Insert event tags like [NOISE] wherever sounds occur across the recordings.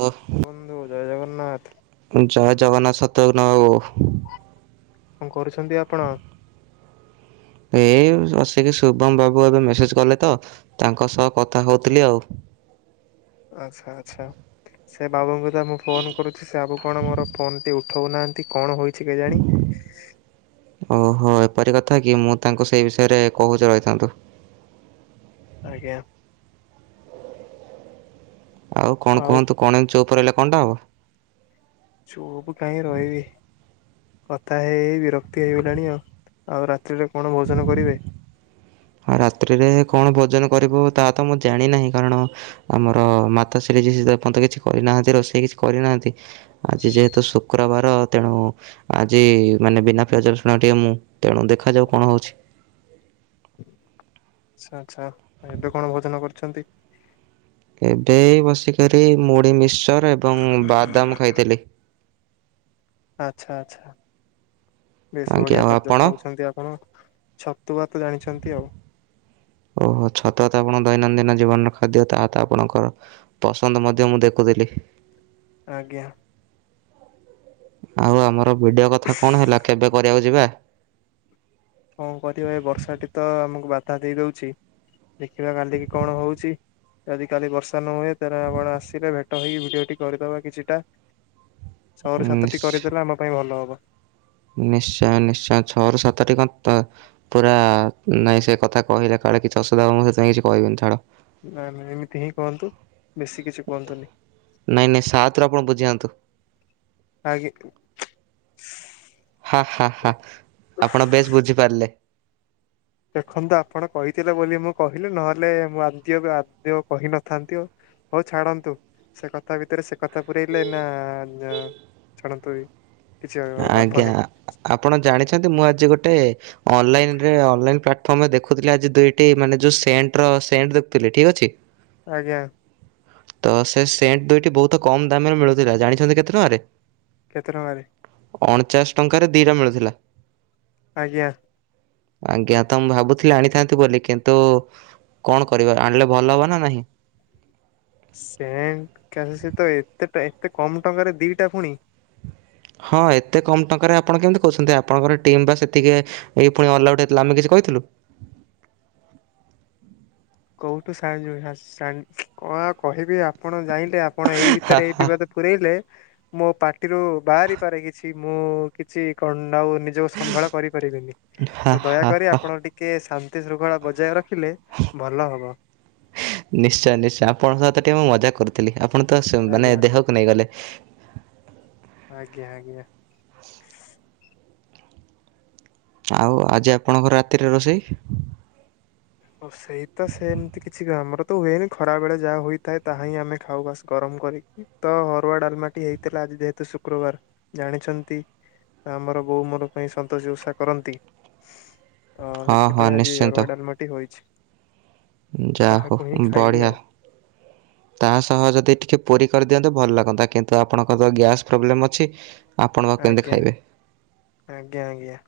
ହଁ। କୁହନ୍ତୁ ଜୟ ଜଗନ୍ନାଥ। ଜୟ ଜଗନ୍ନାଥ ଶତ୍ୟଗ୍ନ ବାବୁ। କଁ କରୁଛନ୍ତି ଆପଣ। ଏଇ ବସିକି ଶୁଭମ ବାବୁ ଏବେ ମେସେଜ କଲେ ତ ତାଙ୍କ ସହ କଥା ହଉଥିଲି ଆଉ। ଆଚ୍ଛା ଆଛା ସେ ବାବୁଙ୍କୁ ତ ମୁଁ ଫୋନ କରୁଛି ସେ ବାବୁ କଣ ମୋର ଫୋନ ଟି ଉ ଉଠଉ ନାହାନ୍ତି କଣ ହୋଇଛି କେଜାଣି। ଓହୋ ଏପରି କଥା କି ମୁଁ ତାଙ୍କୁ ସେଇ ବିଷୟରେ କହୁଛି ରହିଥାନ୍ତୁ। ଆଜ୍ଞା। ଆଉ କଣ କୁହନ୍ତୁ କଣ ଏମତି ଚୁପ ରହିଲେ କଣଟା ହବ। ଚୁପ କାହିଁ ରହିବି କଥା ହେଇ ହେଇ ବିରକ୍ତି ହେଇଗଲାଣି ଆଉ। ଆଉ ରାତ୍ରିରେ କଣ ଭୋଜନ କରିବେ। ଆଉ ରାତ୍ରିରେ କଣ ଭୋଜନ କରିବୁ ତାହା ତ ମୁଁ ଜାଣିନାହିଁ କାରଣ। ଆମର ମାତା ଶ୍ରୀ ଯିଏ ସିଏତ ଏ ପର୍ଯ୍ୟନ୍ତ କିଛି କରିନାହାନ୍ତି ରୋଷେଇ କିଛି କରିନାହାନ୍ତି ଆଜି ଯେହେତୁ ଶୁକ୍ରବାର ତେଣୁ। ଆଜି ମାନେ ବିନା ପିଆଜ ରଶୁଣ ଟିକେ ଊଏ ମୁଁ ତେଣୁ ଦେଖାଯାଉ କଣ ହଉଛି। ଆଚ୍ଛା ଆଚ୍ଛା ଆଉ ଏବେ କଣ ଭୋଜନ କରିଛନ୍ତି? ଏବେ ଏଇ ବସିକରି ମୁ଼ଡି-ମିସ୍ଚର୍ ଏବଂ ବାଦାମ୍ ଖାଇଥିଲି। ଆଚ୍ଛା ଆଚ୍ଛା ବେଶ୍ ଆଜ୍ଞା ବଢ଼ିଆ ଆଉ ଖାଦ୍ୟ ଆପଣ? ଖାଉଛନ୍ତି ଆପଣ। ଛତୁଆ ତ ଜାଣିଛନ୍ତି ଆଉ। ଓହୋ ଛତୁଆ ତ ଆପଣ ଦୈନନ୍ଦିନ ଜୀବନର ଖାଦ୍ୟ, ତାହା ତ ଆପଣଙ୍କର ପସନ୍ଦ ମଧ୍ୟ ମୁଁ ଦେଖୁଥିଲି। ଆଜ୍ଞା। ଆଉ ଆମର ଭିଡିଓ କଥା କଣ ହେଲା, କେବେ କରିବାକୁ ଯିବା? କଁ କରିବା, ଏଇ ବର୍ଷାଟି ତ ଆମକୁ ବାଧା ଦେଇଦଉଛି, ଦେଖିବା କାଲିକି କଣ ହଉଛି। ଯଦି କାଲି ବର୍ଷା ନ ହୁଏ, ତାହାଲେ ଆପଣ ଆସିଲେ, ଭେଟ ହେଇି ଭିଡିଓ ଟି କରିଦବା କିଛିଟା। ଛଅରୁ ସାତଟି ନିଶ୍ଚ- କରିଦେଲେ, ଆମ ପାଇଁ ଭଲ ହବ। ନିଶ୍ଚୟ ନିଶ୍ଚୟ ଛଅରୁ ସାତ ଟି କଁ ତ ପୁରା ନାଇଁ ସେ କଥା କହିଲେ କାଳେ କିଛି ଅସୁବିଧା ହବ, ମୁଁ ସେଥିପାଇଁ କିଛି କହିବିନି, ଛାଡ। ନା ନା ଏମିତି ହିଁ କହନ୍ତୁ, ବେଶୀ କିଛି କୁହନ୍ତୁନି। ନାହିଁ ନାହିଁ ସାତରୁ ଆପଣ ବୁଝିଯାଆନ୍ତୁ। ଆଗି। ହା-ହା-ହା ଆପଣ ବେଶ ବୁଝିପାରିଲେ। ଦେଖନ୍ତୁ ଆପଣ କହିଥିଲେ ବୋଲି, ମୁଁ କହିଲି, ନହେଲେ ମୁଁ ଆଦ୍ୟକୁ କୁ ଆଦ୍ୟ କହିନଥାନ୍ତି ଓ। ହଉ ଛାଡନ୍ତୁ, ସେ କଥା ଭିତରେ, ସେ କଥା ପୁରଇଲେ, ଏଇନା ନ ଛାଡ଼ନ୍ତୁ ଏଇ କିଛି ଲାଭ ଆଜ୍ଞା ନାହିଁ। ଆପଣ ଜାଣିଛନ୍ତି, ମୁଁ ଆଜି ଗୋଟେ। ଅନଲାଇନ୍ ରେ ଅନଲାଇନ୍ ପ୍ଲାଟଫର୍ମ ଦେଖୁଥିଲା ଆଜି ଦୁଇଟି ମାନେ ଯୋଉ ସେଣ୍ଟ ର ସେଣ୍ଟ ଦେଖୁଥିଲି, ଠିକ ଅଛି। ଆଜ୍ଞା। ତ, ସେ ସେଣ୍ଟ ଦୁଇଟି ବହୁତ କମ୍ ଦାମ୍ ରେ ମିଳୁଥିଲା, ଜାଣିଛନ୍ତି କେତେ ଟଙ୍କାରେ? କେତେ ଟଙ୍କାରେ? ଅଣଚାଷ ଟଙ୍କାରେ ଦିଟା ମିଳୁଥିଲା। ଆଜ୍ଞା। ଆଁଜ୍ଞା। ତ ମୁଁ ଭାବୁଥିଲି ଆଣିଥାନ୍ତି ବୋଲି କିନ୍ତୁ କଣ କରିବା ଆଣିଲେ ଭଲ ହବ ନା ନାହିଁ? ସେଣ୍ଟ କାହା ସହିତ ଏତେ ଟା ଏତେ କମ୍ ଟଙ୍କାରେ ଦି ଟା ଫୁଣି। ହଁ ଏତେ କମ୍ ଟଙ୍କାରେ ଆପଣ କେମିତି କହୁଛନ୍ତି? ଆପଣଙ୍କର ଟିମ୍ ପା ସେତିକିଏ ହେଇକି ଫୁଣି ଅଲଆଉଟ୍ ହେଇ ଥିଲା ଆମେ କିଛି କହିଥିଲୁ? କୋଉଠୁ ସାହାଯ୍ୟ ହାସ୍ ସାନ୍ କଣ ଆଉ କହିବି ଆପଣ ଯାଇଁଲେ ଆପଣ ଏଇ ହା ଭିତରେ ଏଇ ହା ବିବାଦକୁ ପୁରେଇଲେ ମୋ ପାଟିରୁ ବାହାରି ପାରେ କିଛି ମୁଁ କିଛି କଣ୍ଡାଉ ନି ଯୋଉ ସମ୍ଭାଳ କରିପାରିବିନି ହା ତ ହା ଦୟାକରି ହା। ଆପଣ ଟିକେ ଶାନ୍ତି ଶୃଙ୍ଖଳା ବଜାୟ ରଖିଲେ ଭଲ ହବ। ନିଶ୍ଚୟ ନିଶ୍ଚୟ ଆପଣଙ୍କ ସହିତ ଟିକେ ମୁଁ ମଜାକ୍ କରୁଥିଲି, ଆପଣ ତ ସୁ ମାନେ ଆଜ୍ଞା ଦେହ କୁ ନେଇଗଲେ। ଆଜ୍ଞା ଆଜ୍ଞା। ଆଉ ଆଜି ଆପଣଙ୍କର ରାତିରେ ରୋଷେଇ? ରୋସେଇତ ସେମ୍ତି କିଛି ଘ ଆମର ତ ହୁଏନି ଖରା ବେଳେ ଯାହା ହୋଇଥାଏ, ତାହାହିିଁ ଆମେ ଖାଉ ବାସ୍ ଗରମ କରି। ତ ହରୁଆ ଡାଲ୍ମାଟି ହେଇଥିଲା, ଆଜି ଯେହେତୁ ଶୁକ୍ରବାର୍ ଜାଣିଛନ୍ତି। ଆମର ବୋଉ ମୋର ପାଇଁ ସନ୍ତୋଷି ଉଷା କରନ୍ତି। ତ ହଁ ହଁ ସେଥିପାଇଁ ଆଜି ନିଶ୍ଚିନ୍ତ ଅରୁଆ ଡାଲ୍ମାଟି ହୋଇଛି, ଯା ହଉ ତାହାକୁ ହିଁ ଖାଇବି ବଢ଼ିଆ। ଆଉ। ତା ସହ ଯଦି ଟିକେ ପୁରୀ କରିଦିଅନ୍ତେ ଭଲ୍ ଲାଗନ୍ତା, କିନ୍ତୁ ଆପଣଙ୍କର ତ ଗ୍ୟାସ୍ ପ୍ରୋବ୍ଲେମ୍ ଅଛି। ଆପଣ ବା କେମିତି ଆଜ୍ଞା, ଖାଇବେ? ଆଜ୍ଞା ଆଜ୍ଞା।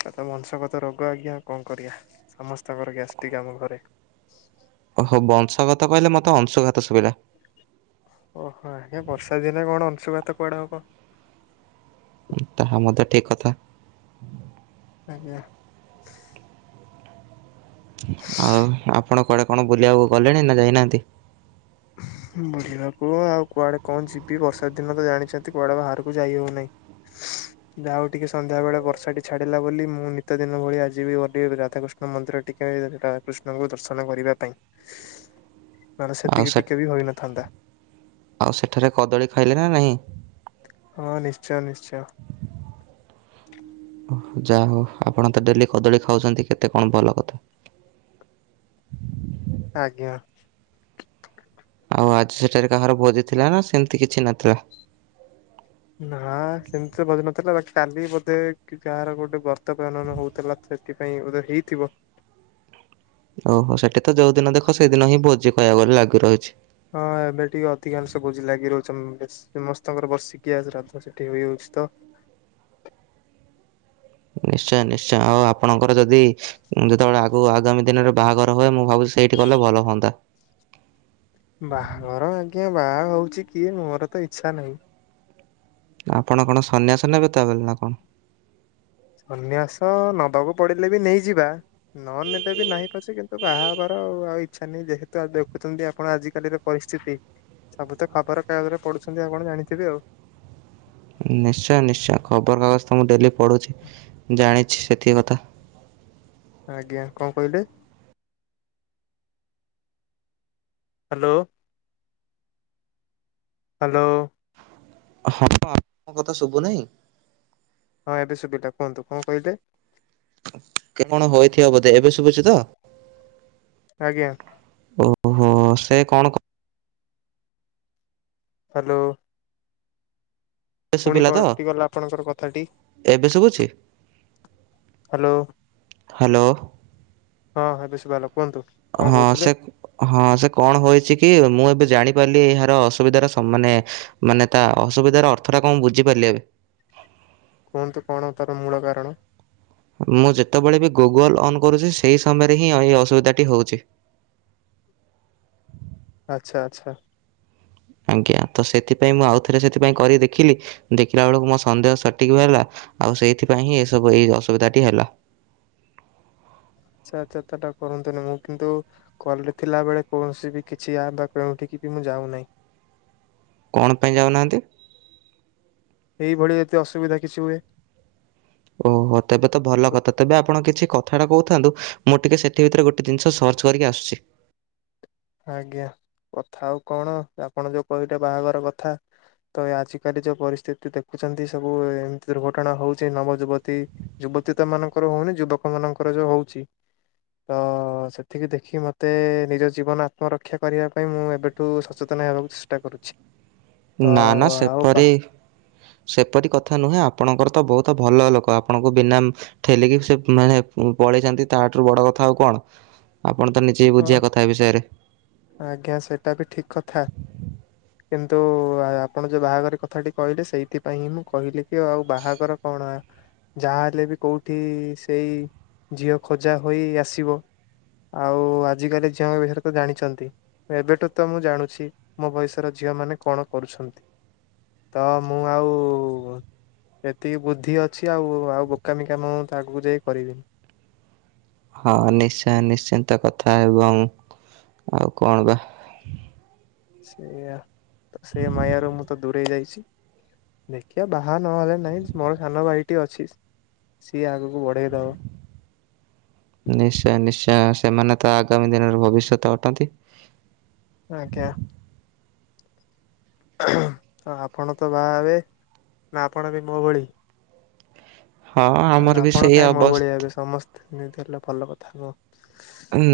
ସେତ ବଂଶଗତ ରୋଗ ଆଜ୍ଞା କଁ କରିଆ? ସମସ୍ତଙ୍କର ଗ୍ୟାସ୍ଟିକ୍ ଆମ ଘରେ। ଓହୋ ବଂଶଗତ କହିଲେ, ମୋତେ ଅଂଶୁଘାତ ଶୁଭିଲା। ଓହୋ ହେ ବର୍ଷା ଦିନେ କଣ ଅଂଶୁଘାତ କୁଆଡ଼େ ହବ? ହୁଁ ତାହା ମଧ୍ୟ ଠିକ୍ କଥା। ଆଜ୍ଞା। ଆଉ ଆପଣ କୁଆଡେ କଣ ବୁଲିବାକୁ ଗଲେଣି ନା ଯାଇନାହାନ୍ତି? ବୁଲିବାକୁ ଆଉ କୁଆଡେ କଣ ଯିବି ବର୍ଷା ଦିନ ତ ଜାଣିଛନ୍ତି କୁଆଡେ ଭାରକୁ ଯାଇ ହେଉନାହିଁ। [INAUDIBLE] ଯାଆହୋଉ ଟିକେ ସନ୍ଧ୍ୟା ବେଳେ ବର୍ଷା ଟି ଛାଡିଲା ବୋଲି ମୁଁ ନିିତ ଦିନ ଭଳିଆ ଆଜିିବି ଘଣ୍ଟିଏ ରାଧାକୃଷ୍ଣ ଷ୍ଣ ମନ୍ଦିର ଟିକେ ରାକୃଷ୍ଣଙ୍କୁ ଦର୍ଶନ କରିବା ପାଇଁ। ମନେ ଆଉ ସେତିକି ସେ ଟିକେ ବି ହୋଇ ନଥାନ୍ତା। ଆଉ ସେଠାରେ କଦଳୀ ଖାଇଲେ ନା ନାହିଁ? ହଁ ନିଶ୍ଚୟ ନିଶ୍ଚୟ। [INAUDIBLE] ଉହୁଁ ଯାହା ହୋଉ ଆପଣ ତ ଡେଲି କଦଳୀ ଖାଉଛନ୍ତି କେତେ କଣ ଭଲ କଥା। ଆଜ୍ଞା। ଆଉ ଆଜି ସେଠାରେ କାହାର ଭୋଜି ଥିଲା ନା ସେମିତି କିଛି ନଥିଲା? ନା ସେମିତି ତ ଭୋଜି ନଥିଲା ବାକି କାଲି ବୋଧେ କି କାହାର ଗୋଟେ ବର୍ତ୍ତ ପ୍ରଣନ ହୋଉଥୁଲା। ସେଥିପାଇଁ ଉଦୁ ହେଇଥିବ। ଓହୋ ସେଠି ତ ଯୋଉ ଦିନ ଦେଖ ସେଇଦିନ ହିଁ ଭୋଜି କାଇବାକୁ ଗଲେ ଲାଗି ରହିଛି। ହଁ ଏବେ ଟିକେ ଅଧିକାଂଶ ବୋଜି ଲାଗି ରହୁଛନ୍ ବେଶ୍ ସମସ୍ତଙ୍କର ବର୍ଷିକିଆ ଶ୍ରାଦ୍ଧ ସେଠି ହୋଇଯାଉଛି ତ? ନିଶ୍ଚୟ ନିଶ୍ଚୟ ଆଉ ଆପଣଙ୍କର ଯଦି ଯେତେବେଳେ ଆଗୁକୁ ଆଗାମୀ ଦିନରେ ବାହାଘର ହୁଏ ମୁଁ ଭାବୁଛି ସେଇଠି କଲେ ଭଲ ହଅନ୍ତା ବାହାଘର ଆଜ୍ଞା ବାହା ହୋଉଛି କିଏ ମୋର ତ ଇଚ୍ଛା ନାହିଁ। ଆପଣ କଣ ସନ୍ନ୍ୟାସ ନେବେ ତାରେ ନା କଣ? ସନ୍ନ୍ୟାସ ନବାକୁ ପଡିଲେ ବି ନେଇଯିବା। ନ ନେଲେ ବି ନାହିଁ ପଛେ କିନ୍ତୁ ବାହା ହେବାର ଆ ଆଉ ଇଚ୍ଛା ନାହିଁ ଯେହେତୁ ଦେଖୁଛନ୍ତି ଆପଣ ଆଜିକାଲିର ପରିସ୍ଥିତି ସବୁ ତ ଖବର କାଗଜରେ ପଡ଼ୁଛନ୍ତି ଆପଣ ଜାଣିଥିବେ ଆଉ। ନିଶ୍ଚୟ ନିଶ୍ଚୟ ଖବରକାଗଜ ତ ମୁଁ ଡେଲି ପଢ଼ୁଚି ଜାଣିଛି ସେତିକି କଥା। ଆଜ୍ଞା କଣ କହିଲେ? ହ୍ୟାଲୋ। ହ୍ୟାଲୋ। ହଁଁ ମୋ କଥା ଶୁବୁ ନାଇଁ? ହଁ ଏବେ ସୁବିଲା କୁହନ୍ତୁ କଣ କହିଲେ? କଣ ହୋଇଥିବ ବୋଧେ ଏବେ ସୁବୁଚି ତ? ଆଜ୍ଞା। ଓହୋ ସେ କଣ କ ହ୍ୟାଲୋ। ଏବେ ପୁଣି ଶୁବିଲା ତ କଟିଗଲା ଆପଣଙ୍କର କଥାଟି ଏବେ ଶୁବୁଛି? Hello hello. ହଁ ଏବେ ଶୁଭାଗଲା କୁହନ୍ତୁ? କଣ ହଁ କହୁଥିଲେ ସେକ ହଁ ସେ କଣ ହୋଇଛି କି ମୁଁ ଏବେ ଜାଣିପାରିଲି ଏହାର ଅସୁବିଧାର ସ ମାନେ ମାନେ ତା ଅସୁବିଧାର ଅର୍ଥଟା କଣ ବୁଝିପାରିଲି ଏବେ। କୁହନ୍ତୁ କଣ ତାର ମୂଳ କାରଣ? ମୁଁ ଯେତେବେଳେ ବି ଗୁଗଲ ଅନ୍ କରୁଚି ସେଇ ସମୟରେ ହିଁ ଏଇ ଅସୁବିଧାଟି ହେଉଛି। ଆଚ୍ଛା ଆଚ୍ଛା। ଆଜ୍ଞା ତ ସେଥିପାଇଁ ମୁଁ ଆଉଥରେ ସେଥିପାଇଁ କରି ଦେଖିଲି ଦେଖିଲା ବେଳକୁ ମୋ ସନ୍ଦେହ ସଠିକ ହେଲା ଆଉ ସେଇଥିପାଇଁ ହିଁ ଏସବୁ ଏଇ ଅସୁବିଧା ଟି ହେଲା। ଆଛା ଆଛ [UNINTELLIGIBLE] ଚଟା କରନ୍ତୁନି ମୁଁ କିନ୍ତୁ କଲ ରେ ଥିଲା ବେଳେ କୌଣସି ବି କିଛି ଆପ ବା କେଉଠି ବି ମୁଁ ଯାଉନାହିଁ। କଣ ପାଇଁ ଯାଉନାହାଁନ୍ତି? ଏଇଭଳି ଏତେ ଅସୁବିଧା କିଛି ହୁଏ। ଓହୋ ତେବେ ତ ଭଲ କଥା ତେବେ ଆପଣ କିଛି କ କଥାଟା କହୁଥାନ୍ତୁ ମୁଁ ଟିକିଏ ସେଥିି ଭିତରେ ଗୋଟଏ ଜିନିଷ ସର୍ଚ କରିକି ଆସୁଛି। ଆଜ୍ଞା କଥା ଆଉ କଣ ଆପଣ ଯୋଉ କହିଲେ ବାହାଘର କଥା ତ ଆଜିକାଲି ଯୋଉ ପରିସ୍ଥିତି ଦେଖୁଛନ୍ତି ସବୁ ଏମିତି ଦୁର୍ଘଟଣା ହଉଛି ନବ ଯୁବତୀ ଯୁବତୀ ତ ମାନଙ୍କର ହଉନି ଯୁବକ ମାନଙ୍କର ଯୋଉ ହଉଛି ତ ସେଥିକି ଦେଖି ମତେ ନିଜ ଜୀବନ ପରକ୍ଷା କରିବା ପାଇଁ ମୁଁ ଏବେଠୁ ସଚେତନ ହେବାକୁ ଚେଷ୍ଟା କରୁଛି। ତ ନା ନା ଆଉ ବା ସେପରି ସେପରି କଥା ନୁହେଁ ଆପଣଙ୍କର ତ ବହୁତୁ ଭଲ ଲୋକ ଆପଣଙ୍କୁ ବିନା ଠେଲିକି ସେ ମାନେ ପଳେଇଚନ୍ତି ତାଠାରୁ ବଡ କଥା ଆଉ କଣ ଆପଣ ତ କିଛି ବୁଝିିବା କଥା ବିଷୟରେ। ଆଜ୍ଞା ସେଇଟା ବି ଠିକ୍ କଥା। କିନ୍ତୁ ଆପଣ ଯୋଉ ବାହାଘର କଥାଟି କହିଲେ ସେଇଥିପାଇଁ ହିଁ ମୁଁ କହିଲି କି ଆଉ ବାହାଘର କଣ ଯାହାହେଲେ ବି କେଉଠି ସେଇ ଝିଅ ଖୋଜା ହୋଇ ଆସିବ। ଆଉ ଆଜିକାଲି ଝିଅଙ୍କ ବିଷୟରେ ତ ଜାଣିଛନ୍ତି ଏବେଠୁ ତ ମୁଁ ଜାଣୁଛି ମୋ ବୟସ ର ଝିଅ ମାନେ କଣ କରୁଛନ୍ତି ତ ମୁଁ ଆଉ ଏତିକି ବୁଦ୍ଧି ଅଛି ଆଉ ଆଉ ବୋକାମି କାମ ମୁଁ ତ ଆଗକୁ ଯାଇ କରିବିନି। ହଁ ନିଶ୍ଚୟ ନିଶ୍ଚିନ୍ତ କଥା ଏବଂ ଆଉ କଣ ବା ସେଆ ତ ସେ ମାୟାରୁ ମୁଁ ତ ଦୂରେଇ ଯାଇଛି। ଦେଖିବା ବାହା ନହେଲେ ନାହିଁ ମୋର ସାନ ଭାଇଟି ଅଛି ସିଏ ଆଗକୁ ବଢ଼େଇ ଦବ। ନିଶ୍ଚୟ ନିଶ୍ଚୟ ସେମାନେ ତ ଆଗାମୀ ଦିନରେ ଭବିଷ୍ୟତ ଅଟନ୍ତି। ଆଜ୍ଞା। ହଁ ଆପଣ ତ ବାହା ହେବେ, ନା ଆପଣ ବି ମୋ ଭଳି? ହଁ ଆମର ନା ବି ଆପଣ ସେଇ କାହିଁ ମୋ ଅବସ୍ଥା। ଭଳିଆ ହେବେ ସମସ୍ତେ ଏମିତି ହେଲେ ଭଲ କଥା ନୁହ।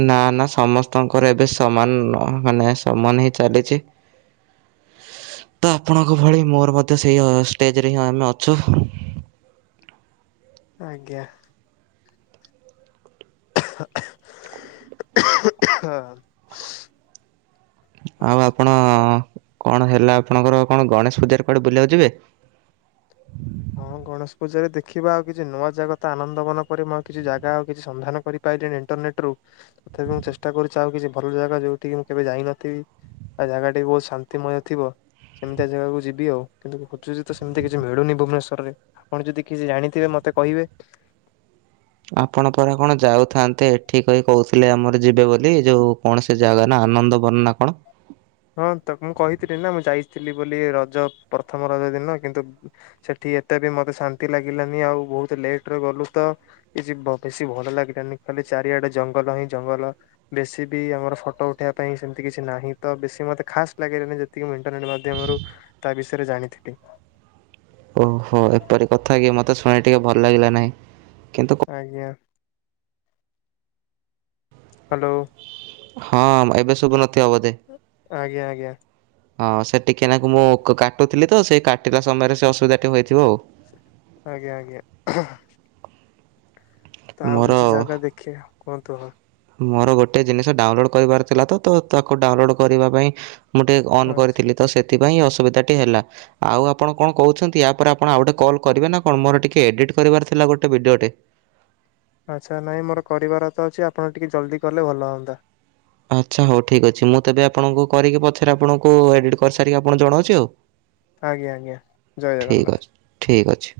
ନା ନା ସମସ୍ତଙ୍କର ଏବେ ସମାନ ମାନେ ସମାନ ହଁ ଚାଲିଛି। ତ ଆପଣଙ୍କ ଭଳି ମୋର ମଧ୍ୟ ସେଇ ଷ୍ଟେଜରେ ହିଁ ଆମେ ଅଛୁ। ଆଜ୍ଞା। [UNINTELLIGIBLE] ଆଉ ଆଚ୍ଛା ଆପଣ ଆଚ୍ଛା। କଣ ହେଲା ଆପଣଙ୍କର କଣ ଗଣେଶ ପୂଜାରେ କୁଆଡେ ବୁଲିବାକୁ ଯିବେ? ହଁ ଗଣେଶ ପୂଜାରେ ଦେଖିବା ଆଉ କିଛି ନୂଆ ଜାଗା ତ ଆନନ୍ଦ ମନ ପରେ ଆଉ କିଛି ଜାଗା ଆଉ କିଛି ସନ୍ଧାନ କରି ପାଇଲିଣି ଇଣ୍ଟରନେଟ ରୁ ତଥାପି ମୁଁ ଚେଷ୍ଟା କରୁଛି ଆଉ କିଛି ଭଲ ଜାଗା ଯଉଠି ମୁଁ କେବେ ଯାଇନଥିବି ଆଉ ଜାଗା ଟିକେ ବହୁତ ଶାନ୍ତିମୟ ଥିବ। ସେମିତିଆ ଜାଗାକୁ ଯିବି ଆଉନ୍ତୁ ଖୋଜୁଚି ତ ସେମତି କିଛି ମିଳୁନି ଭୁବନେଶ୍ୱ ସର ରେ ଆପଣ ଯଦି କିଛି ଜାଣିଥିବେ ମତେ କହିବେ? ଆପଣ ପରା କଣ ଯାଉଥାନ୍ତେ ଏଠି କ ହି କହୁଥିଲେ ଆମର ଯିବେ ବୋଲି ଯୋଉ କଣ ସେ ଜାଗା ନାଁ ଆନନ୍ଦ ବନ ନା କଣ? ହଁ ତ ମୁଁ କହିଥିଲି ନା ମୁଁ ଯାଇଥିଲି ବୋଲି ରଜ ପ୍ରଥମ ରଜ ଦିନ କିନ୍ତୁ ସେଠି ଏତେ ବି ମତେ ଶାନ୍ତି ଲାଗିଲାନି ଆଉ ବହୁତ ଲେଟରେ ଗଲୁ ତ କିଛି ବେଶୀ ଭଲ ଲାଗିଲାନି ଖାଲି ଚାରିଆଡେ ଜଙ୍ଗଲ ହିଁ ଜଙ୍ଗଲ। ବେଶୀ ବି ଆମର ଫଟୋ ଉଠେଇବା ପାଇଁ ସେମିତି କିଛି ନାହିଁ ତ ବେଶୀ ମତେ ଖାସ୍ ଲାଗିଲାନି ଯେତିକି ମୁଁଇଣ୍ଟରନଟ ମାଧ୍ୟମରୁ ତା ବିଷୟରେ ଜାଣିଥିଲି। ଓହୋ ଏପରି କଥା କି ମତେ ଶୁଣ ଟିକେ ଭଲ ଲାଗିଲା ନାହିଁ କିନ୍ତୁ ଆଜ୍ଞା। ହ୍ୟାଲୋ। ହଁ ଏବେ ସୁବୁ ନଥିବ ବୋଧେ? ଆଜ୍ଞା ଆଜ୍ଞା। ହଁ ସେ ଟିକିଏନାକୁ ମୁଁ କାଟୁଥିଲି ତ ସେଇ କାଟିଲା ସମୟରେ ସେ ଅସୁବିଧାଟି ହୋଇଥିବ ଆଉ। ଆଜ୍ଞା ଆଜ୍ଞା। ତ ଆଉ ମୋର କିଛି ଜାଗା ଦେଖିବା କୁହନ୍ତୁ ହଁ। ମୋର ଗୋଟଏ ଜିନିଷ ଡାଉନଲୋଡ଼୍ କରିବାର ଥିଲା ତ ତ ତାକୁ ଡାଉନଲୋଡ଼୍ କରିବା ପାଇଁ ମୁଁ ଟିକିଏ ଅନ୍ କରିଥିଲି ତ ସେଥିପାଇଁ ଅସୁବିଧାଟି ହେଲା। ଆଉ ଆପଣ କଣ କହୁଛନ୍ତି ୟା ପରେ ଆପଣ ଆଉଗୋଟେ କଲ କରିବେ ନା କଣ ମୋର ଟିକେ ଏଡିଟ୍ କରିବାର ଥିଲା ଗୋଟେ ଭିଡିଓଟେ। ଆଚ୍ଛା ନାହିଁ ମୋର କରିବାର ତ ଅଛି ଆପଣ ଟିକିଏ ଜଲ୍ଦି କଲେ ଭଲ ହୁଅନ୍ତା। ଆଚ୍ଛା ହଉ ଠିକ୍ ଅଛି ମୁଁ ତେବେ ଆପଣଙ୍କୁ କରିକି ପଛରେ ଆପଣଙ୍କୁ ଏଡ଼ିଟ୍ କରିସାରିକି ଆପଣଙ୍କୁ ଜଣଉଛି ଆଉ। ଆଜ୍ଞା ଆଜ୍ଞା ଜୟ ଜଗନ୍ନାଥ। ଠିକ ଅଛି।